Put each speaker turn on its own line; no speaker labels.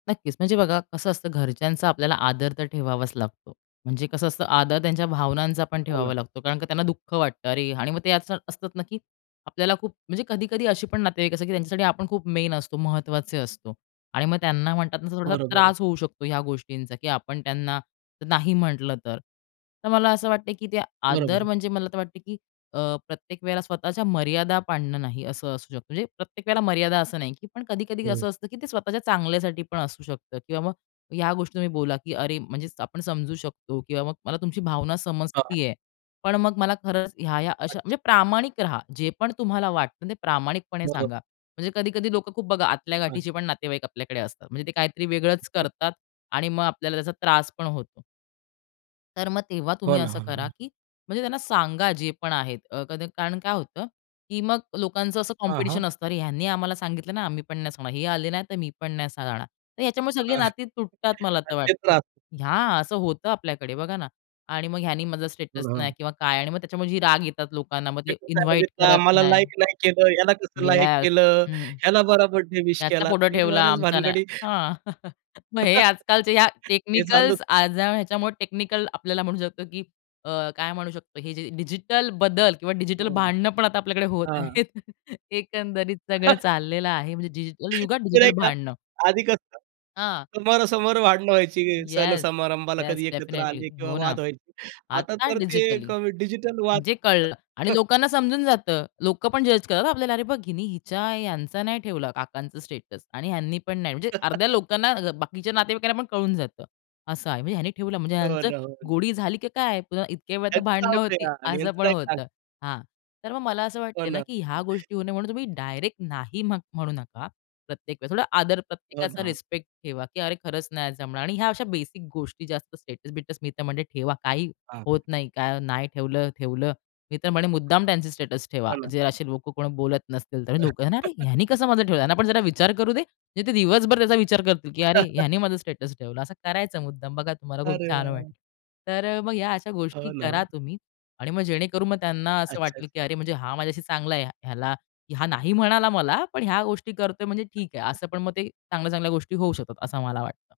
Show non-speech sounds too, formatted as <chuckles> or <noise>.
नक्कीच म्हणजे बघा कसं असतं, घरच्यांचा आपल्याला आदर तर ठेवावाच लागतो. म्हणजे कसं असतं, आदर त्यांच्या भावनांचापण
हो
ठेवावा
ना.
लागतो कारण का त्यांना दुःख वाटतं. अरे, आणि मग ते आजकाल असतात ना, की आपल्याला खूप म्हणजे कधी-कधी अशी पण नातेवाईक त्यांच्यासाठी आपण खूप मेन असतो, महत्त्वाचे असतो आणि मग त्यांना म्हणतात ना, थोडासा
बरोबर आहे.
त्रास होऊ शकतो ह्या गोष्टींचा, की आपण त्यांना नाही म्हटलं तर. तर मला असं वाटतं की ते आदर
बरोबर.
म्हणजे, मला तर वाटतं, की अ, प्रत्येक वेळेला स्वतःच्या मर्यादा पाडणं नाही, असं असू शकतं. म्हणजे प्रत्येक वेळेला मर्यादा असं नाही, पण कधी-कधी
हं.
असं असतं, की ते स्वतःच्या चांगल्यासाठीपण असू शकतं किंवा मग ह्या गोष्टी तुम्ही बोला, की अरे, म्हणजे आपण समजू शकतो किंवा मग मला तुमची भावना
हां.
समजते आहे. पण मग मला खरंच ह्या-ह्या अशा
अच्छा.
म्हणजे प्रामाणिक रहा. जे पण तुम्हाला वाटतं ते प्रामाणिकपणे
बरोबर.
सांगा. म्हणजे कधी-कधी लोकं खूप बघा आतल्या
हां.
गाठीचेपण नातेवाईक आपल्याकडे असतात. म्हणजे ते काहीतरी वेगळंच करतात आणि मग आपल्याला त्याचा त्रास पण होतो. तर मग तेव्हा तुम्ही
हो ना,
असं
हो
करा,
ना.
की म्हणजे त्यांना सांगा जे पण आहेत अ, कद कारण काय होतं की मग लोकांचं असं
हां, हां.
कॉम्पिटिशन असतं. अरे, ह्यांनी आम्हाला सांगितलं नाही, आम्ही पण नाही सांगणार. हे आले नाही तर मी पण नाही सांगणार. तर ह्याच्यामुळे सगळी
हं,
नाती तुटतात मला
तर
तर
तेच
वाटतं आहे.
राहत.
या असं होतं आपल्याकडे बघा ना आणि मग ह्यानी माझा
पण
स्टेटस नाही
हां.
किंवा काय आणि मग त्याच्यामुळे जी राग येतात लोकांना. मग ते
तेच
इन्व्हाईट
सांगितलं,
करत
आम्हाला
नाही.
लाइक नाही केलं. ह्याला कसं लाइक
येस,
केलं.
हं.
ह्याला बरा बर्थडे विश
ह्याचा
केला,
फोटो
तर हे
ठेवला
बऱ्याच
आमचा नाही
भानगडी
हां, <chuckles> मग हे
<laughs>
आजकालचे या
हे सांगू
टेक्निकल्स आज ह्याच्यामुळे टेक्निकल आपल्याला म्हणू शकतो, की अ, काय म्हणू शकतो, हे जे डिजिटल बदल किंवा डिजिटल
हां.
भांडणंपण आता आपल्याकडे होत
हां.
आहेत. <chuckles> एकंदरीत सगळं
<chuckles>
चाललेलं आहे, म्हणजे डिजिटल युगात,
खरं
डिजिटल
आहे का,
भांडणं.
आधी कसं
हां.
समोरासमोर भांडणं व्हायची.
येस,
सण-समारंभाला
येस
कधी एकत्र
डेफिनेटली
आली किंवा
हो ना.
वाद व्हायची. आता
आता
तर ते एक
डिजिटली.
डिजिटल वाद
जे कळलं आणि
<chuckles> हं.
लोकांना समजून जातं. लोकंपण जज करतात आपल्याला. अरे बघ, हिनी हिच्या ह्यांचा नाही ठेवला काकांचं स्टेटस आणि ह्यांनीपण नाही. म्हणजे अर्ध्या
<chuckles>
लोकांना अ, बाकीच्या नातेवाईकांना पण कळून जातं, असं आहे. म्हणजे ह्यांनी ठेवलं म्हणजे
हो
ह्यांचं
ना, हो ना.
गोडी झाली की काय पुन्हा? इतक्या वेळ तर
त्याचं होऊ
भांडणं होती,
द्या आणि
असं पण
यांचं. <unintelligible>
होतं. हां, तर मग मला असं वाटतं
हो
आहे ना,
ना.
की ह्या गोष्टी होऊ नये म्हणून तुम्ही डायरेक्ट नाही म्ह म्हणू नका. प्रत्येक वेळेस थोडा आदर,
हो
प्रत्येकाचा
ना.
रिस्पेक्ट ठेवा, की अरे खरंच नाही जमणार आणि ह्या अशा बेसिक गोष्टी जास्त स्टेटस बिटस मी तर म्हणे ठेवा. काही होत
हां.
नाही. काय नाही ठेवलं, ठेवलं. मी तर म्हणे
हो
मुद्दाम त्यांचे स्टेटस ठेवा.
ना.
जे असे लोकं कोणी बोलत नसतील तर लोकं, अरे,
<chuckles>
ह्यांनी कसं माझं ठेवलं. यांनापण जरा विचार करू दे. म्हणजे ते दिवसभर त्याचा विचार करतील, की अरे,
<chuckles>
ह्यांनी माझं स्टेटस ठेवलं. असं करायचं मुद्दाम. बघा, तुम्हाला खूप
अरे
छान
वाह, वाह!
वाटेल. तर अ, मग ह्या अशा गोष्टी
हो ना.
करा तुम्ही आणि मग जेणेकरून मग त्यांना असं
अच्छा.
वाटलं, की अरे हा माझ्याशी चांगला आहे, ह्याला हा नाही म्हणाला मला पण ह्या गोष्टी करतोय म्हणजे ठीक आहे. असं पण मग ते चांगल्या-चांगल्या गोष्टी होऊ शकतात असं मला वाटतं.